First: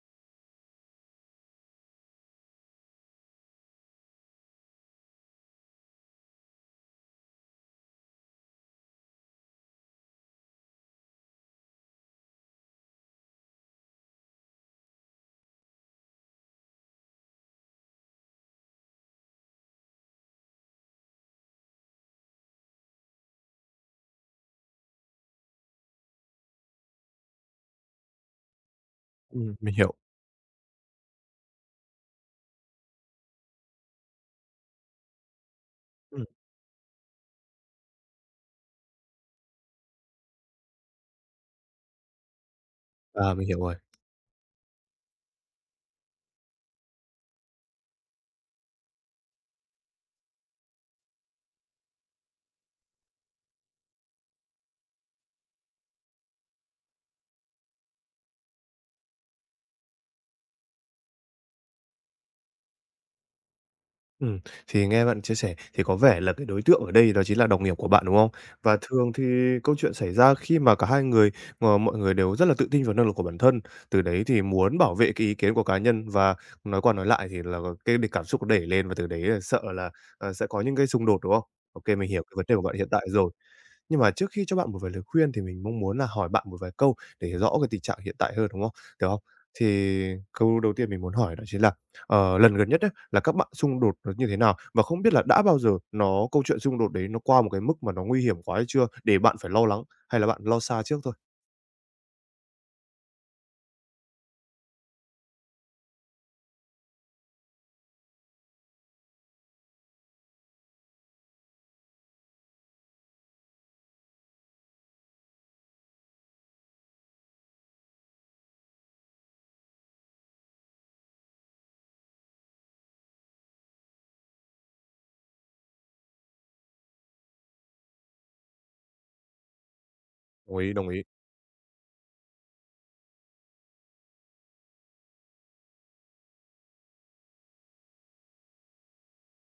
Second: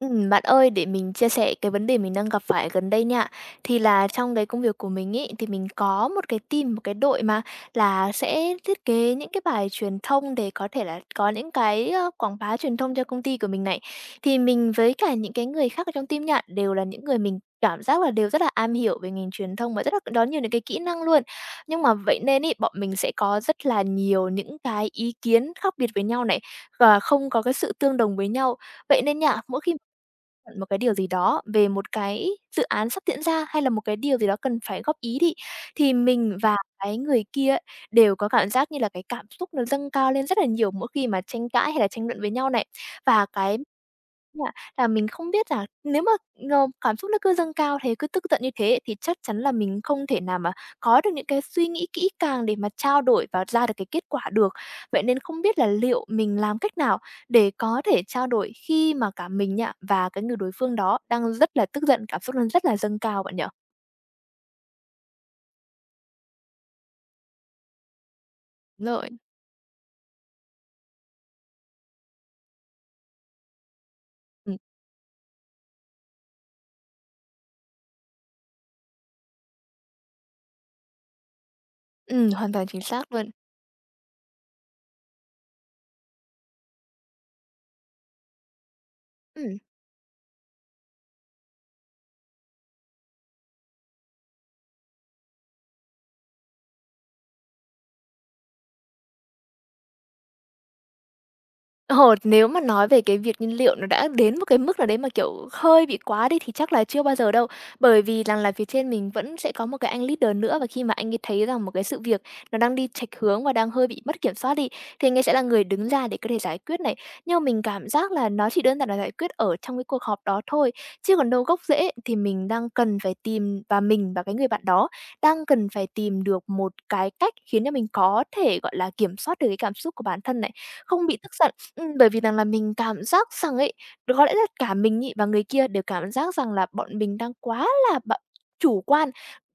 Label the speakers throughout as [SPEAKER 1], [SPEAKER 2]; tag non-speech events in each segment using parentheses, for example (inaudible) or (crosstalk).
[SPEAKER 1] Bạn ơi, để mình chia sẻ cái vấn đề mình đang gặp phải gần đây nha. Thì là trong cái công việc của mình ý thì mình có một cái team, một cái đội mà là sẽ thiết kế những cái bài truyền thông để có thể là có những cái quảng bá truyền thông cho công ty của mình này. Thì mình với cả những cái người khác ở trong team nha, đều là những người mình cảm giác là đều rất là am hiểu về ngành truyền thông và rất là có nhiều những cái kỹ năng luôn. Nhưng mà vậy nên ý bọn mình sẽ có rất là nhiều những cái ý kiến khác biệt với nhau này, và không có cái sự tương đồng với nhau. Vậy nên nha, mỗi khi
[SPEAKER 2] Mình hiểu.
[SPEAKER 1] một cái điều gì đó về một cái dự án sắp diễn ra, hay là một cái điều gì đó cần phải góp ý đi, thì
[SPEAKER 2] Ừm.
[SPEAKER 1] mình và cái người kia ấy đều có cảm giác như là cái cảm xúc nó dâng cao lên rất là nhiều mỗi khi mà tranh cãi hay là tranh luận với nhau này. Và
[SPEAKER 2] À, mình hiểu
[SPEAKER 1] cái
[SPEAKER 2] rồi.
[SPEAKER 1] là mình không biết là nếu mà, cảm xúc nó cứ dâng cao thế, cứ tức giận như thế thì chắc chắn là mình không thể nào mà có được những cái suy nghĩ kỹ càng để mà trao đổi và ra được cái kết quả được. Vậy nên không biết là liệu mình làm cách nào để có thể trao đổi khi mà cả mình nha và cái người đối phương đó đang rất là tức giận, cảm xúc đang rất là dâng cao bạn nhỉ?
[SPEAKER 2] Ừm, thì nghe bạn chia sẻ thì có vẻ là cái đối tượng ở đây đó chính là đồng nghiệp của bạn, đúng không? Và
[SPEAKER 1] Đúng rồi.
[SPEAKER 2] thường thì câu chuyện xảy ra khi mà cả hai người, mọi người đều rất là tự tin vào năng lực của bản thân, từ đấy thì
[SPEAKER 1] Ừm,
[SPEAKER 2] muốn bảo vệ cái ý kiến của cá nhân và nói qua nói lại thì là cái cảm xúc nó đẩy lên và từ đấy là sợ là, sẽ có những cái xung đột, đúng không? Ok, mình hiểu cái vấn
[SPEAKER 1] Hoàn
[SPEAKER 2] đề của
[SPEAKER 1] toàn
[SPEAKER 2] bạn
[SPEAKER 1] chính
[SPEAKER 2] hiện tại
[SPEAKER 1] xác
[SPEAKER 2] rồi.
[SPEAKER 1] luôn.
[SPEAKER 2] Nhưng mà trước khi cho bạn một vài lời khuyên thì mình mong muốn là hỏi bạn một vài câu để rõ cái tình trạng hiện tại hơn, đúng không? Được không?
[SPEAKER 1] Ừm.
[SPEAKER 2] Thì câu đầu tiên mình muốn hỏi đó chính là, lần gần nhất ấy, là các bạn xung đột nó như thế nào? Và không biết là đã bao giờ nó câu chuyện xung đột đấy nó qua một cái mức mà nó nguy hiểm quá hay chưa để bạn phải lo lắng, hay là bạn lo xa trước thôi?
[SPEAKER 1] Ồ, nếu mà nói về cái việc nhiên liệu nó đã đến một cái mức nào đấy mà, kiểu, hơi bị quá đi thì chắc là chưa bao giờ đâu. Bởi vì rằng là phía trên mình vẫn sẽ có một cái anh leader nữa và khi mà anh ấy thấy rằng một cái sự việc nó đang đi chệch hướng và đang hơi bị mất kiểm soát đi, thì anh ấy sẽ là người đứng ra để có thể giải quyết này. Nhưng mà mình cảm giác là nó chỉ đơn giản là giải quyết ở trong cái cuộc họp đó thôi, chứ còn đâu gốc rễ thì mình đang cần phải tìm và mình và cái người bạn đó đang cần phải tìm được một cái cách khiến cho mình có thể, gọi là, kiểm soát được cái cảm xúc của bản thân này,
[SPEAKER 2] Đồng ý, đồng ý.
[SPEAKER 1] không bị tức giận. Bởi vì rằng là mình cảm giác rằng ấy, có lẽ là cả mình ấy và người kia đều cảm giác rằng là bọn mình đang quá là chủ quan,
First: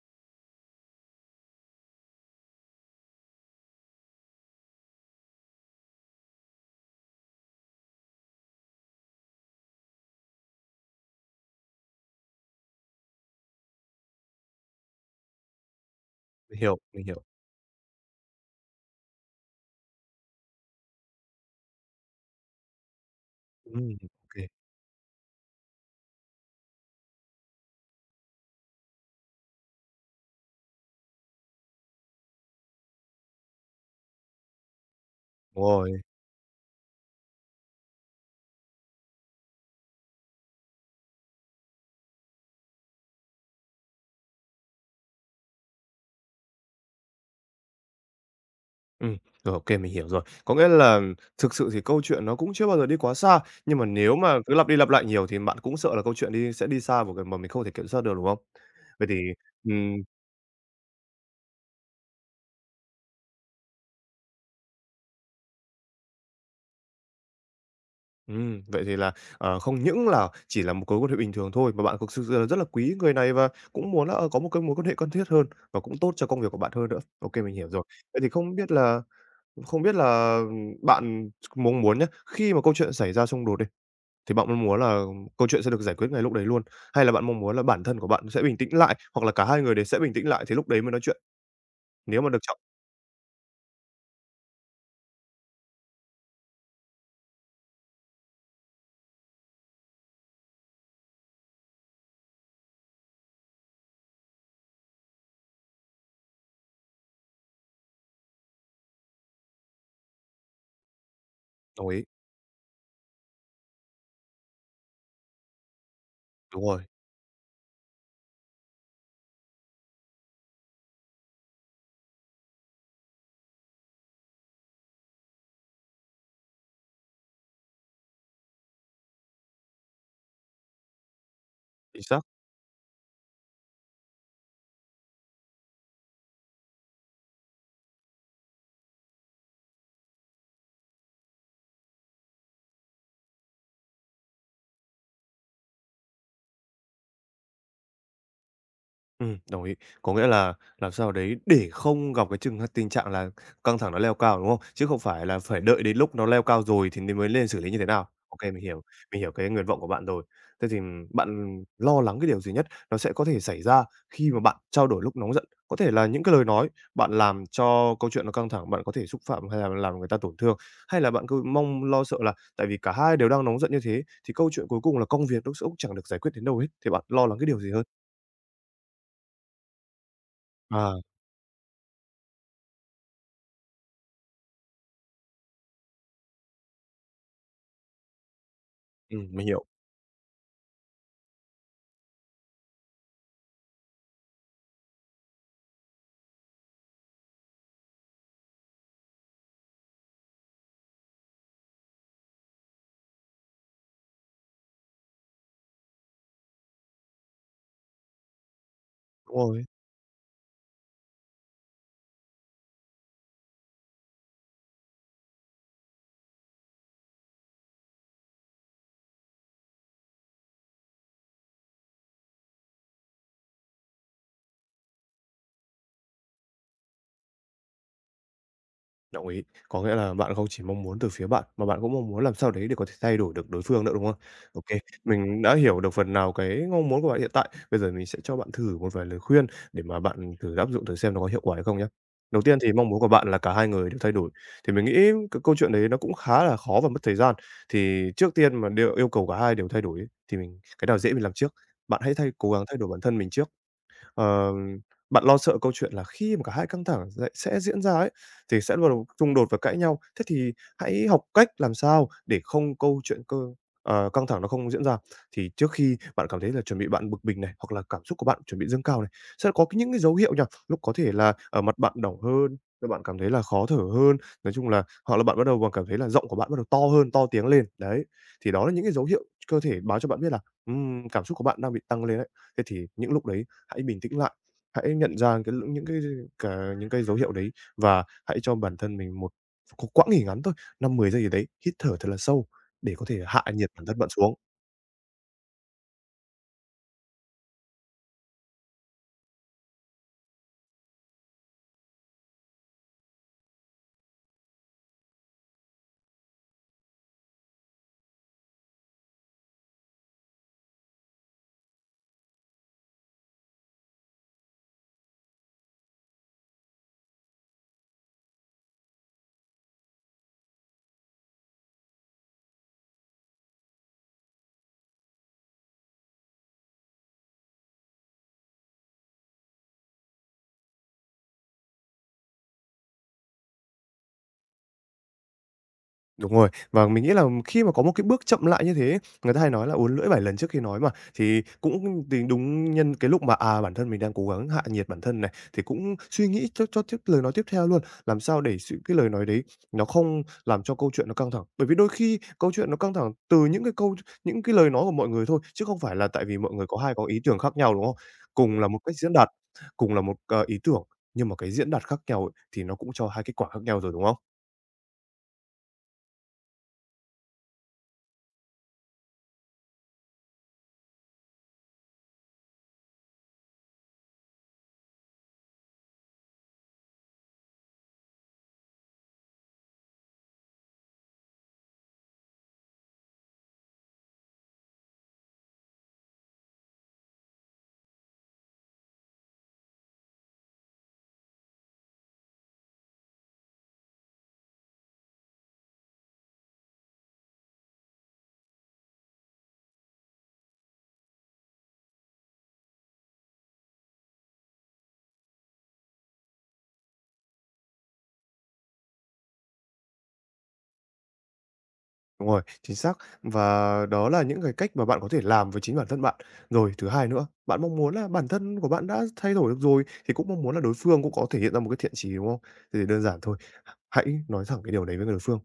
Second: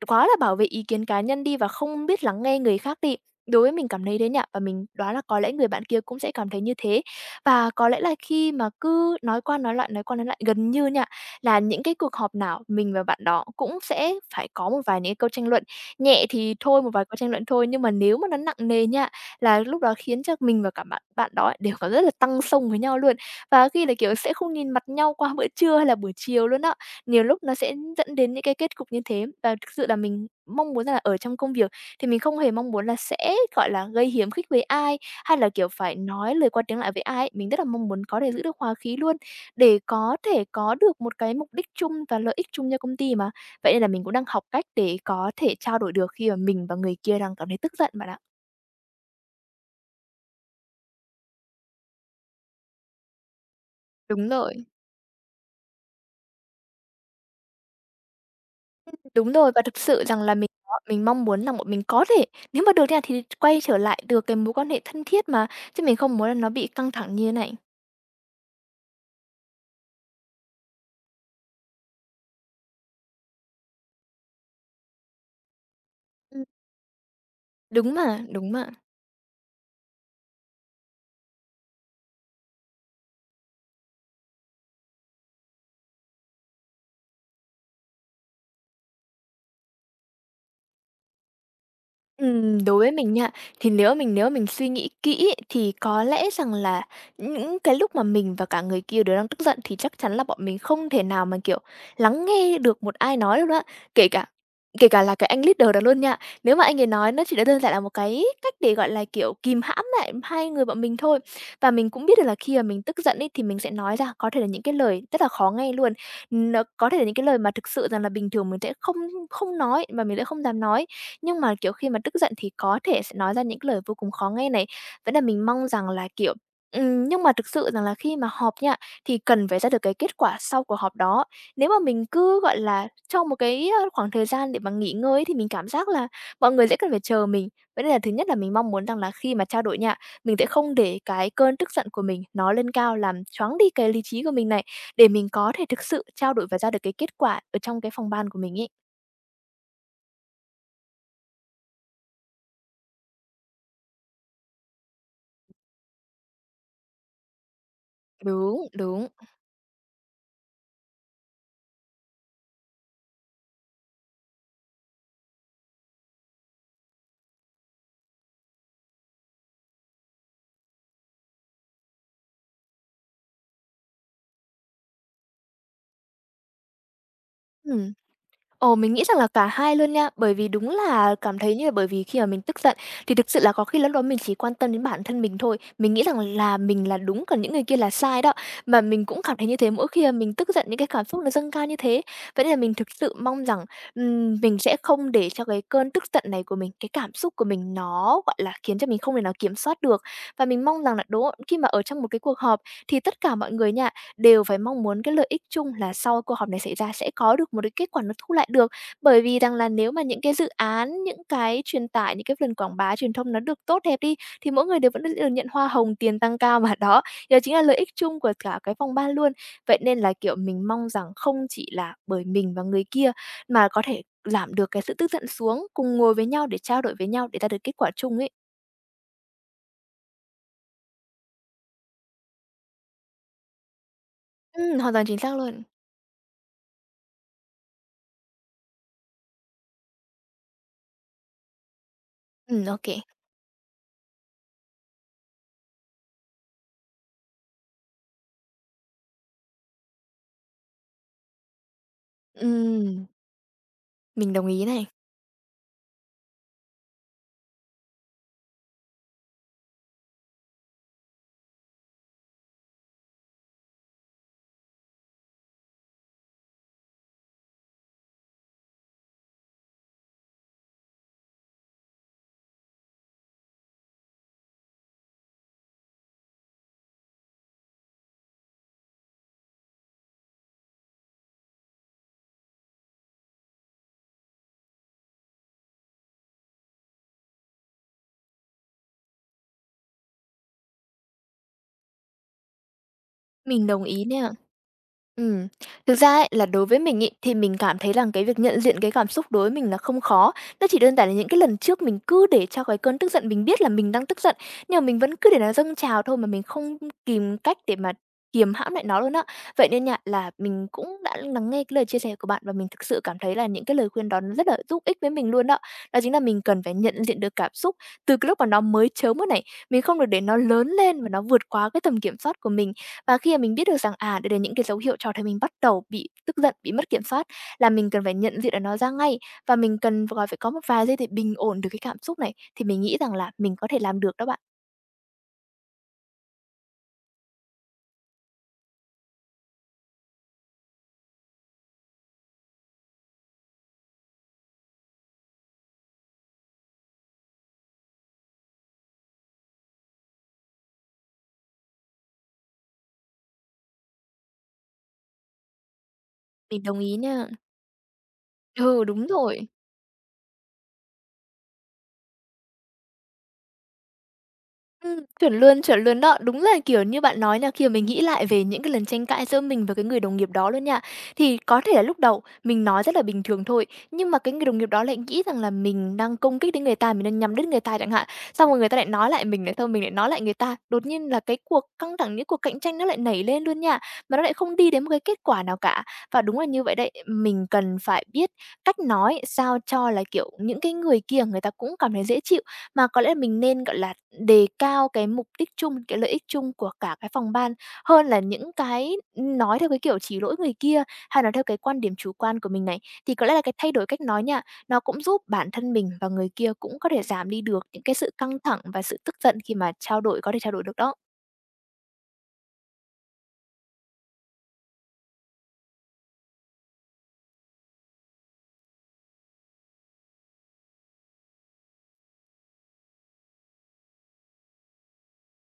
[SPEAKER 1] quá là bảo vệ ý kiến cá nhân đi và không biết lắng nghe người khác đi. Đối với mình cảm thấy thế nha, và mình đoán là có lẽ người bạn kia cũng sẽ cảm thấy như thế. Và có lẽ là khi mà cứ nói qua nói lại, nói qua nói lại gần như nha, là những cái cuộc họp nào mình và bạn đó cũng sẽ phải có một vài những cái câu tranh luận. Nhẹ thì
[SPEAKER 2] Mình hiểu,
[SPEAKER 1] thôi, một
[SPEAKER 2] mình
[SPEAKER 1] vài câu
[SPEAKER 2] hiểu.
[SPEAKER 1] tranh luận thôi, nhưng mà nếu mà nó nặng nề nha là lúc đó khiến cho mình và cả bạn bạn đó ấy đều có rất là tăng xông với nhau luôn. Và khi là,
[SPEAKER 2] Ô
[SPEAKER 1] kiểu, sẽ không nhìn mặt nhau qua bữa trưa hay là buổi chiều luôn á. Nhiều lúc nó sẽ dẫn đến những cái kết cục như thế và thực sự là mình mong muốn là ở trong công việc thì mình không hề mong muốn là sẽ, gọi là, gây hiếm khích với ai, hay là,
[SPEAKER 2] đúng
[SPEAKER 1] kiểu,
[SPEAKER 2] rồi.
[SPEAKER 1] phải nói lời qua tiếng lại với ai ấy. Mình rất là mong muốn có thể giữ được hòa khí luôn, để có thể có được một cái mục đích chung và lợi ích chung cho công ty mà. Vậy nên là mình cũng đang học cách để có thể trao đổi được khi mà mình và người kia đang cảm thấy tức giận bạn ạ.
[SPEAKER 2] Ừm, rồi, ô kê, mình hiểu rồi. Có nghĩa là thực sự thì câu chuyện nó cũng chưa bao giờ đi quá xa, nhưng mà nếu
[SPEAKER 1] Đúng
[SPEAKER 2] mà cứ
[SPEAKER 1] rồi.
[SPEAKER 2] lặp đi lặp lại nhiều thì bạn cũng sợ là câu chuyện sẽ đi xa một cái mà mình không thể kiểm soát được, đúng không? Vậy thì,
[SPEAKER 1] Đúng rồi, và thực
[SPEAKER 2] ừm,
[SPEAKER 1] sự rằng là mình mong muốn là bọn mình có thể nếu mà được nha thì quay trở lại được cái mối quan hệ thân thiết mà, chứ mình không muốn là nó bị căng thẳng như thế này.
[SPEAKER 2] vậy thì là, không những là chỉ là một mối quan hệ bình thường thôi, mà bạn thực sự là rất là quý người này và cũng muốn là, có một cái mối quan hệ thân thiết hơn và cũng tốt cho công
[SPEAKER 1] Ừm,
[SPEAKER 2] việc của bạn hơn nữa. Ô kê, mình hiểu rồi.
[SPEAKER 1] đúng
[SPEAKER 2] Vậy
[SPEAKER 1] mà,
[SPEAKER 2] thì
[SPEAKER 1] đúng
[SPEAKER 2] không
[SPEAKER 1] mà.
[SPEAKER 2] biết là không biết là bạn muốn muốn nhá, khi mà câu chuyện xảy ra xung đột đi, thì bạn mong muốn là câu chuyện sẽ được giải quyết ngay lúc đấy luôn? Hay là bạn mong muốn là bản thân của bạn sẽ bình tĩnh lại, hoặc là cả hai người đều sẽ bình tĩnh lại thì lúc đấy mới nói chuyện, nếu mà được chọn?
[SPEAKER 1] Đối với mình nha, thì nếu mình suy nghĩ kỹ ấy, thì có lẽ rằng là những cái lúc mà mình và cả người kia đều đang tức giận thì chắc chắn là bọn mình không thể nào mà, kiểu, lắng nghe được một ai nói được đó. Kể cả Kể cả là cái anh leader đó luôn nha. Nếu mà anh ấy nói nó chỉ đơn giản là một cái cách để, gọi là, kiểu, kìm hãm lại hai người bọn mình thôi. Và
[SPEAKER 2] Đồng
[SPEAKER 1] mình
[SPEAKER 2] ý,
[SPEAKER 1] cũng biết được là khi mà mình tức giận ấy thì mình sẽ nói ra có thể là những cái lời rất là khó nghe luôn.
[SPEAKER 2] đúng
[SPEAKER 1] Nó
[SPEAKER 2] rồi,
[SPEAKER 1] có thể là những cái lời mà thực sự rằng là bình thường mình sẽ không không nói và mình sẽ không dám nói, nhưng mà, kiểu, khi mà tức giận thì có thể sẽ nói ra những cái lời vô cùng khó nghe này. Vẫn là mình mong rằng là, kiểu, nhưng mà thực sự rằng là khi mà họp nha, thì cần phải ra được cái kết quả sau của họp đó. Nếu mà
[SPEAKER 2] chính
[SPEAKER 1] mình
[SPEAKER 2] xác.
[SPEAKER 1] cứ, gọi là, trong một cái, khoảng thời gian để mà nghỉ ngơi ấy thì mình cảm giác là mọi người sẽ cần phải chờ mình. Vậy nên là thứ nhất là mình mong muốn rằng là khi mà trao đổi nha mình sẽ không để cái cơn tức giận của mình nó lên cao làm choáng đi cái lý trí của mình này, để mình có thể thực sự trao đổi và ra được cái kết quả ở trong cái phòng ban của mình ấy.
[SPEAKER 2] Đồng ý. Có nghĩa là làm sao đấy để không gặp cái trường h tình trạng là căng thẳng nó leo cao, đúng không? Chứ không phải là phải đợi đến lúc nó leo cao rồi thì nên mới lên xử lý như thế nào. Ok,
[SPEAKER 1] Đúng, đúng.
[SPEAKER 2] mình hiểu cái nguyện vọng của bạn rồi. Thế thì bạn lo lắng cái điều gì nhất nó sẽ có thể xảy ra khi mà bạn trao đổi lúc nóng giận? Có thể là những cái lời nói bạn làm cho câu chuyện nó căng thẳng, bạn có thể xúc phạm hay là làm người ta tổn thương, hay là bạn cứ mong lo sợ là tại vì cả hai đều đang nóng giận như thế thì câu chuyện cuối cùng là công việc nó cũng chẳng được giải quyết đến đâu hết, thì bạn lo lắng cái điều gì hơn?
[SPEAKER 1] Ừm. Ồ, mình nghĩ rằng là cả hai luôn nha, bởi vì đúng
[SPEAKER 2] À.
[SPEAKER 1] là cảm thấy như là bởi vì khi mà mình tức giận thì thực sự là có khi lúc đó mình chỉ quan tâm đến bản thân mình thôi. Mình nghĩ rằng là mình là đúng, còn những người kia là sai đó. Mà mình cũng cảm
[SPEAKER 2] Mình
[SPEAKER 1] thấy như
[SPEAKER 2] hiểu,
[SPEAKER 1] thế mỗi khi mà mình tức giận những cái cảm xúc nó dâng cao như thế. Vậy nên là mình thực sự mong rằng, mình sẽ không để cho cái cơn tức giận này của mình, cái cảm xúc của mình nó, gọi là, khiến cho mình không thể nào kiểm soát được. Và mình mong rằng là đố khi mà ở trong một cái cuộc họp thì tất cả mọi người nha, đều phải mong muốn cái lợi ích chung là sau cuộc họp này xảy ra sẽ có được một cái kết quả nó thu lại được. Bởi
[SPEAKER 2] đúng
[SPEAKER 1] vì rằng
[SPEAKER 2] rồi,
[SPEAKER 1] là nếu mà những cái dự án, những cái truyền tải, những cái lần quảng bá truyền thông nó được tốt đẹp đi, thì mỗi người đều vẫn được nhận hoa hồng, tiền tăng cao mà. (laughs) Đó, đó chính là lợi ích chung của cả cái phòng ban luôn. Vậy nên là, kiểu, mình mong rằng không chỉ là bởi mình và người kia mà có thể giảm được cái sự tức giận xuống, cùng ngồi với nhau để trao đổi với nhau để ra được kết quả chung ấy.
[SPEAKER 2] đồng ý. Có nghĩa là bạn không chỉ mong muốn từ phía bạn, mà bạn cũng mong muốn làm sao đấy để có thể thay đổi được đối phương nữa, đúng không? Ô kê,
[SPEAKER 1] Hoàn toàn chính xác
[SPEAKER 2] mình đã
[SPEAKER 1] luôn.
[SPEAKER 2] hiểu được phần nào cái mong muốn của bạn hiện tại. Bây giờ mình sẽ cho bạn thử một vài lời khuyên để mà bạn thử áp dụng thử xem nó có hiệu quả hay không nhá. Đầu tiên thì
[SPEAKER 1] Ô.
[SPEAKER 2] mong muốn của bạn là cả hai người đều thay đổi, thì mình nghĩ cái câu chuyện đấy nó cũng khá là khó và mất thời gian. Thì trước tiên mà đều yêu cầu cả hai đều thay đổi ấy, thì mình cái nào dễ mình làm trước. Bạn hãy cố gắng thay đổi bản
[SPEAKER 1] Ừm,
[SPEAKER 2] thân mình trước.
[SPEAKER 1] mình đồng
[SPEAKER 2] Ờ,
[SPEAKER 1] ý này,
[SPEAKER 2] bạn lo sợ câu chuyện là khi mà cả hai căng thẳng lại sẽ diễn ra ấy, thì sẽ bắt đầu xung đột và cãi nhau. Thế thì hãy học cách làm sao để không câu chuyện cơ ờ, căng thẳng nó không diễn ra. Thì trước khi bạn cảm thấy là chuẩn bị bạn bực mình này, hoặc là cảm xúc của bạn chuẩn bị dâng cao này, sẽ có những cái dấu hiệu nha, lúc có thể là ở mặt bạn đỏ hơn, rồi bạn cảm thấy là khó thở hơn, nói chung là hoặc là bạn bắt đầu bạn cảm thấy là giọng của bạn bắt đầu to hơn, to tiếng lên, đấy. Thì đó là những cái dấu hiệu cơ thể báo cho bạn biết là, cảm xúc của bạn đang bị tăng lên đấy. Thế thì những lúc đấy hãy bình tĩnh lại, hãy nhận ra cái l những cái cả những cái dấu hiệu đấy và hãy cho bản thân mình một quãng nghỉ ngắn thôi, năm mười giây gì đấy, hít thở thật là sâu để có thể hạ
[SPEAKER 1] mình
[SPEAKER 2] nhiệt
[SPEAKER 1] đồng
[SPEAKER 2] bản thân
[SPEAKER 1] ý
[SPEAKER 2] bạn
[SPEAKER 1] nè.
[SPEAKER 2] xuống.
[SPEAKER 1] Ừm, thực ra ấy, là đối với mình ấy, thì mình cảm thấy rằng cái việc nhận diện cái cảm xúc đối với mình là không khó. Nó chỉ đơn giản là những cái lần trước mình cứ để cho cái cơn tức giận mình biết là mình đang tức giận, nhưng mà mình vẫn cứ để nó dâng trào thôi mà mình không kìm cách để mà kiềm hãm lại nó luôn á. Vậy nên nha, là mình cũng đã lắng nghe cái lời chia sẻ của bạn và mình thực sự cảm thấy là những cái lời khuyên đó nó rất là giúp ích với mình luôn đó. Đó chính là mình cần phải nhận diện được cảm xúc từ cái lúc mà nó mới chớm mới này, mình không được để nó lớn lên và nó vượt quá cái tầm kiểm soát của mình. Và khi mà mình biết được rằng, à, đấy là những cái dấu hiệu cho thấy mình bắt đầu bị tức giận, bị mất kiểm soát, là mình cần phải nhận diện được nó ra ngay, và mình cần gọi phải có một vài giây để bình ổn được cái cảm xúc này, thì mình nghĩ rằng là mình có thể làm được đó bạn.
[SPEAKER 2] Đúng rồi, và mình nghĩ là khi mà có một cái bước chậm lại như thế ấy, người ta hay nói là uốn lưỡi 7 lần trước khi nói mà, thì cũng tính đúng nhân cái lúc mà, à, bản thân mình đang cố gắng hạ nhiệt bản thân này, thì cũng suy nghĩ cho tiếp lời nói tiếp theo luôn, làm sao để cái lời nói đấy nó không làm cho câu chuyện nó căng thẳng. Bởi vì đôi khi câu chuyện nó căng thẳng từ những cái câu những cái lời nói của mọi người thôi, chứ không phải là tại vì mọi
[SPEAKER 1] Mình
[SPEAKER 2] người
[SPEAKER 1] đồng ý
[SPEAKER 2] có ý
[SPEAKER 1] nha.
[SPEAKER 2] tưởng khác nhau, đúng không? Cùng là một
[SPEAKER 1] Ừ,
[SPEAKER 2] cách
[SPEAKER 1] đúng
[SPEAKER 2] diễn đạt,
[SPEAKER 1] rồi.
[SPEAKER 2] cùng là một, ý tưởng, nhưng mà cái diễn đạt khác nhau ấy, thì nó cũng cho hai kết quả khác nhau rồi, đúng không?
[SPEAKER 1] Chuẩn luôn, chuẩn luôn đó. Đúng là, kiểu như, bạn nói nha, khi mà mình nghĩ lại về những cái lần tranh cãi giữa mình và cái người đồng nghiệp đó luôn nha, thì có thể là lúc đầu mình nói rất là bình thường thôi, nhưng mà cái người đồng nghiệp đó lại nghĩ rằng là mình đang công kích đến người ta, mình đang nhắm đến người ta chẳng hạn. Xong rồi người ta lại nói lại mình, lại thôi mình lại nói lại người ta, đột nhiên là cái cuộc căng thẳng, những cuộc cạnh tranh nó lại nảy lên luôn nha, mà nó lại không đi đến một cái kết quả nào cả. Và đúng là như vậy đấy, mình cần phải biết cách nói sao cho là, kiểu, những cái người kia người ta cũng cảm thấy dễ chịu, mà có lẽ mình nên, gọi là, đề cao cái mục đích chung, cái lợi ích chung của cả cái phòng ban, hơn là những cái nói theo cái kiểu chỉ lỗi người kia, hay nói theo cái quan điểm chủ quan của mình này. Thì có lẽ là cái thay đổi cách nói nha, nó cũng giúp bản thân mình và người kia cũng có thể giảm đi được những cái sự căng thẳng và sự tức giận khi mà trao đổi có thể trao đổi được đó.
[SPEAKER 2] Đúng rồi, chính xác. Và đó là những cái cách mà bạn có thể làm với chính bản thân bạn. Rồi, thứ hai nữa, bạn mong muốn là bản thân của bạn đã thay đổi được rồi, thì cũng mong muốn là đối phương cũng có thể hiện ra một cái thiện chí, đúng không? Thì đơn giản thôi, hãy nói thẳng cái điều đấy với người đối phương.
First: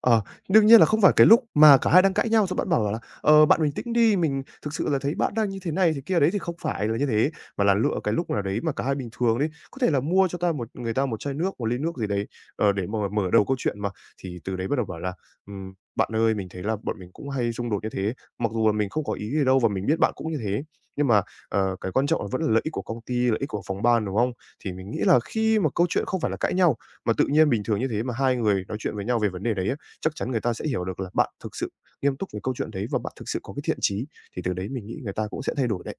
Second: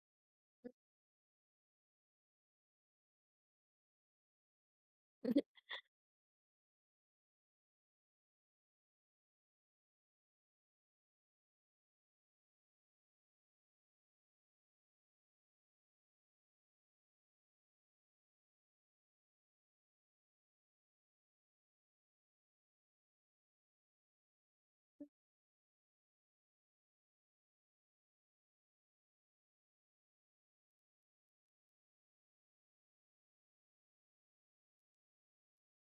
[SPEAKER 2] Ờ, đương nhiên là không phải cái lúc mà cả hai đang cãi nhau xong bạn bảo là "Ờ, bạn bình tĩnh đi, mình thực sự là thấy bạn đang như thế này thế kia" đấy, thì không phải là như thế, mà là lựa cái lúc nào đấy mà cả hai bình thường đi. Có thể là mua cho ta một người ta một chai nước, một ly nước gì đấy, để mà mở đầu câu chuyện mà, thì từ đấy bắt đầu bảo là bạn ơi, mình thấy là bọn mình cũng hay xung đột như thế, mặc dù là mình không có ý gì đâu và mình biết bạn cũng như thế. Nhưng mà, cái quan trọng là vẫn là lợi ích của công ty, lợi ích của phòng ban, đúng không?" Thì mình nghĩ là khi mà câu chuyện không phải là cãi nhau, mà tự nhiên bình thường như thế mà hai người nói chuyện với nhau về vấn đề đấy á, chắc chắn người ta sẽ hiểu được là bạn thực sự nghiêm túc về câu chuyện đấy và bạn thực sự có cái thiện chí, thì từ đấy mình nghĩ người ta cũng sẽ thay đổi đấy.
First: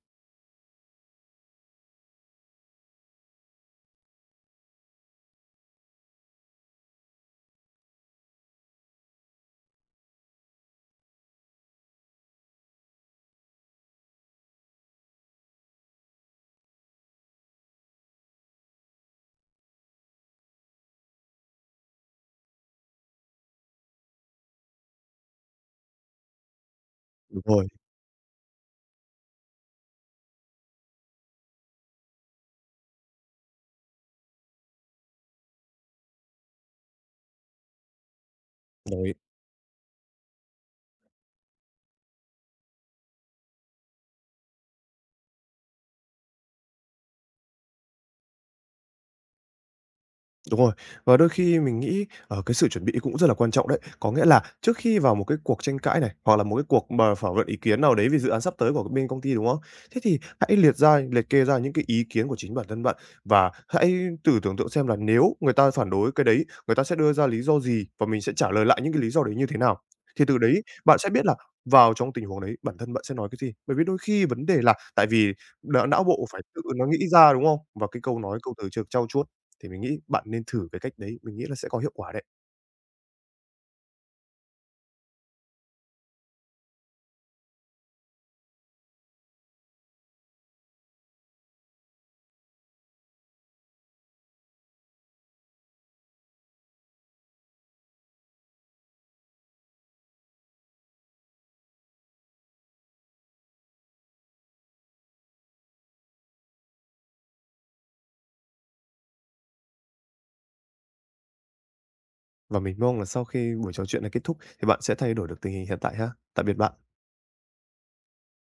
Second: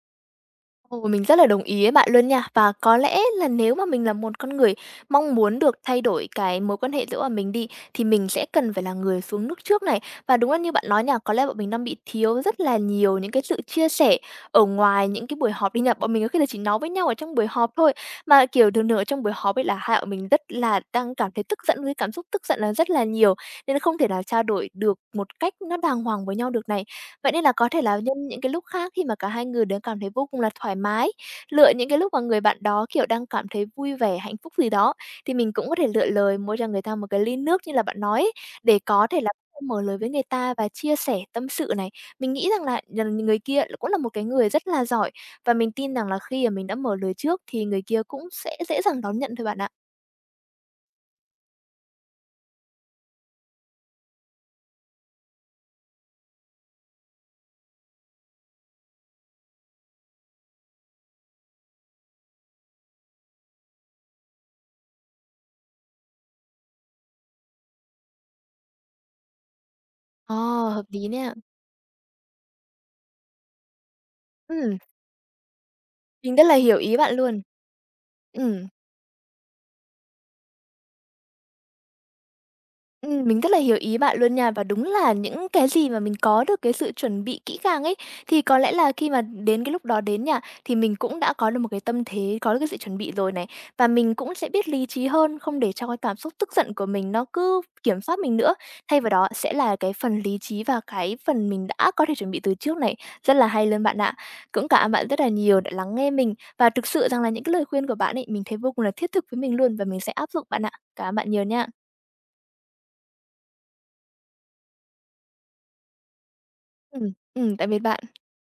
[SPEAKER 1] Ồ, mình rất là đồng ý với bạn luôn nha. Và có lẽ là nếu mà mình là một con người mong muốn được thay đổi cái mối quan hệ giữa bọn mình đi, thì mình sẽ cần phải là người xuống nước trước này. Và đúng là như bạn nói nha, có lẽ bọn mình đang bị thiếu rất là nhiều những cái sự chia sẻ ở ngoài những cái buổi họp đi nha. Bọn mình có khi là chỉ nói với nhau ở trong buổi họp thôi. Mà kiểu thường thường ở trong buổi họp ấy là hai bọn mình rất là đang cảm thấy tức giận, với cảm xúc tức giận là rất là nhiều. Nên không thể nào trao đổi được một cách nó đàng hoàng với nhau được này. Vậy
[SPEAKER 2] Đúng
[SPEAKER 1] nên là
[SPEAKER 2] rồi,
[SPEAKER 1] có thể là nhân những cái lúc khác khi mà cả hai người đều cảm thấy vô cùng là thoải mái, lựa những cái lúc mà người bạn đó, kiểu, đang cảm thấy vui vẻ, hạnh phúc gì đó, thì mình cũng có thể lựa lời mua cho người ta một cái ly nước như là bạn nói ấy, để
[SPEAKER 2] đồng
[SPEAKER 1] có
[SPEAKER 2] ý.
[SPEAKER 1] thể là mở lời với người ta và chia sẻ tâm sự này. Mình nghĩ rằng là dần người kia cũng là một cái người rất là giỏi, và mình tin rằng là khi mà mình đã mở lời trước thì người kia cũng sẽ dễ dàng đón nhận thôi bạn ạ.
[SPEAKER 2] Đúng rồi. Và đôi khi mình nghĩ, ở cái sự chuẩn bị cũng rất là quan trọng đấy. Có nghĩa là trước khi vào một cái cuộc tranh cãi này, hoặc là một cái cuộc mà thảo luận ý kiến nào đấy về dự án sắp tới của bên công ty, đúng không? Thế thì hãy liệt ra, liệt kê ra những cái ý kiến của chính bản thân bạn và hãy thử tưởng tượng xem là nếu người ta phản đối cái đấy, người ta sẽ đưa ra lý do gì và mình sẽ trả lời lại những cái lý do đấy như thế nào. Thì
[SPEAKER 1] Ờ,
[SPEAKER 2] từ đấy
[SPEAKER 1] hợp
[SPEAKER 2] bạn
[SPEAKER 1] lý
[SPEAKER 2] sẽ biết
[SPEAKER 1] nè.
[SPEAKER 2] là vào trong tình huống đấy bản thân bạn sẽ nói cái gì. Bởi vì đôi khi vấn đề là
[SPEAKER 1] Ừm,
[SPEAKER 2] tại vì não não bộ
[SPEAKER 1] mình
[SPEAKER 2] phải
[SPEAKER 1] rất là
[SPEAKER 2] tự
[SPEAKER 1] hiểu
[SPEAKER 2] nó
[SPEAKER 1] ý
[SPEAKER 2] nghĩ
[SPEAKER 1] bạn
[SPEAKER 2] ra,
[SPEAKER 1] luôn.
[SPEAKER 2] đúng không? Và cái câu nói, câu
[SPEAKER 1] Ừm.
[SPEAKER 2] từ chưa trau chuốt thì mình nghĩ bạn nên thử cái cách đấy, mình nghĩ là sẽ có hiệu quả đấy.
[SPEAKER 1] Mình rất là hiểu ý bạn luôn nha. Và đúng là những cái gì mà mình có được cái sự chuẩn bị kỹ càng ấy, thì có lẽ là khi mà đến cái lúc đó đến nha, thì mình cũng đã có được một cái tâm thế, có được cái sự chuẩn bị rồi này. Và mình cũng sẽ biết lý trí hơn, không để cho cái cảm xúc tức giận của mình nó cứ kiểm soát mình nữa. Thay vào đó sẽ là cái phần lý trí và cái phần mình đã có thể chuẩn bị từ trước này. Rất là hay luôn bạn ạ. Cũng cảm ơn bạn rất là nhiều đã lắng nghe mình. Và thực sự rằng là những cái lời khuyên của bạn ấy, mình thấy vô cùng là thiết thực với mình luôn và mình sẽ áp dụng bạn ạ. Cảm ơn bạn nhiều nha.
[SPEAKER 2] Và mình mong là sau khi buổi trò chuyện này kết thúc thì bạn sẽ thay đổi được tình hình hiện tại ha. Tạm biệt bạn.
[SPEAKER 1] Ừ, tại vì ba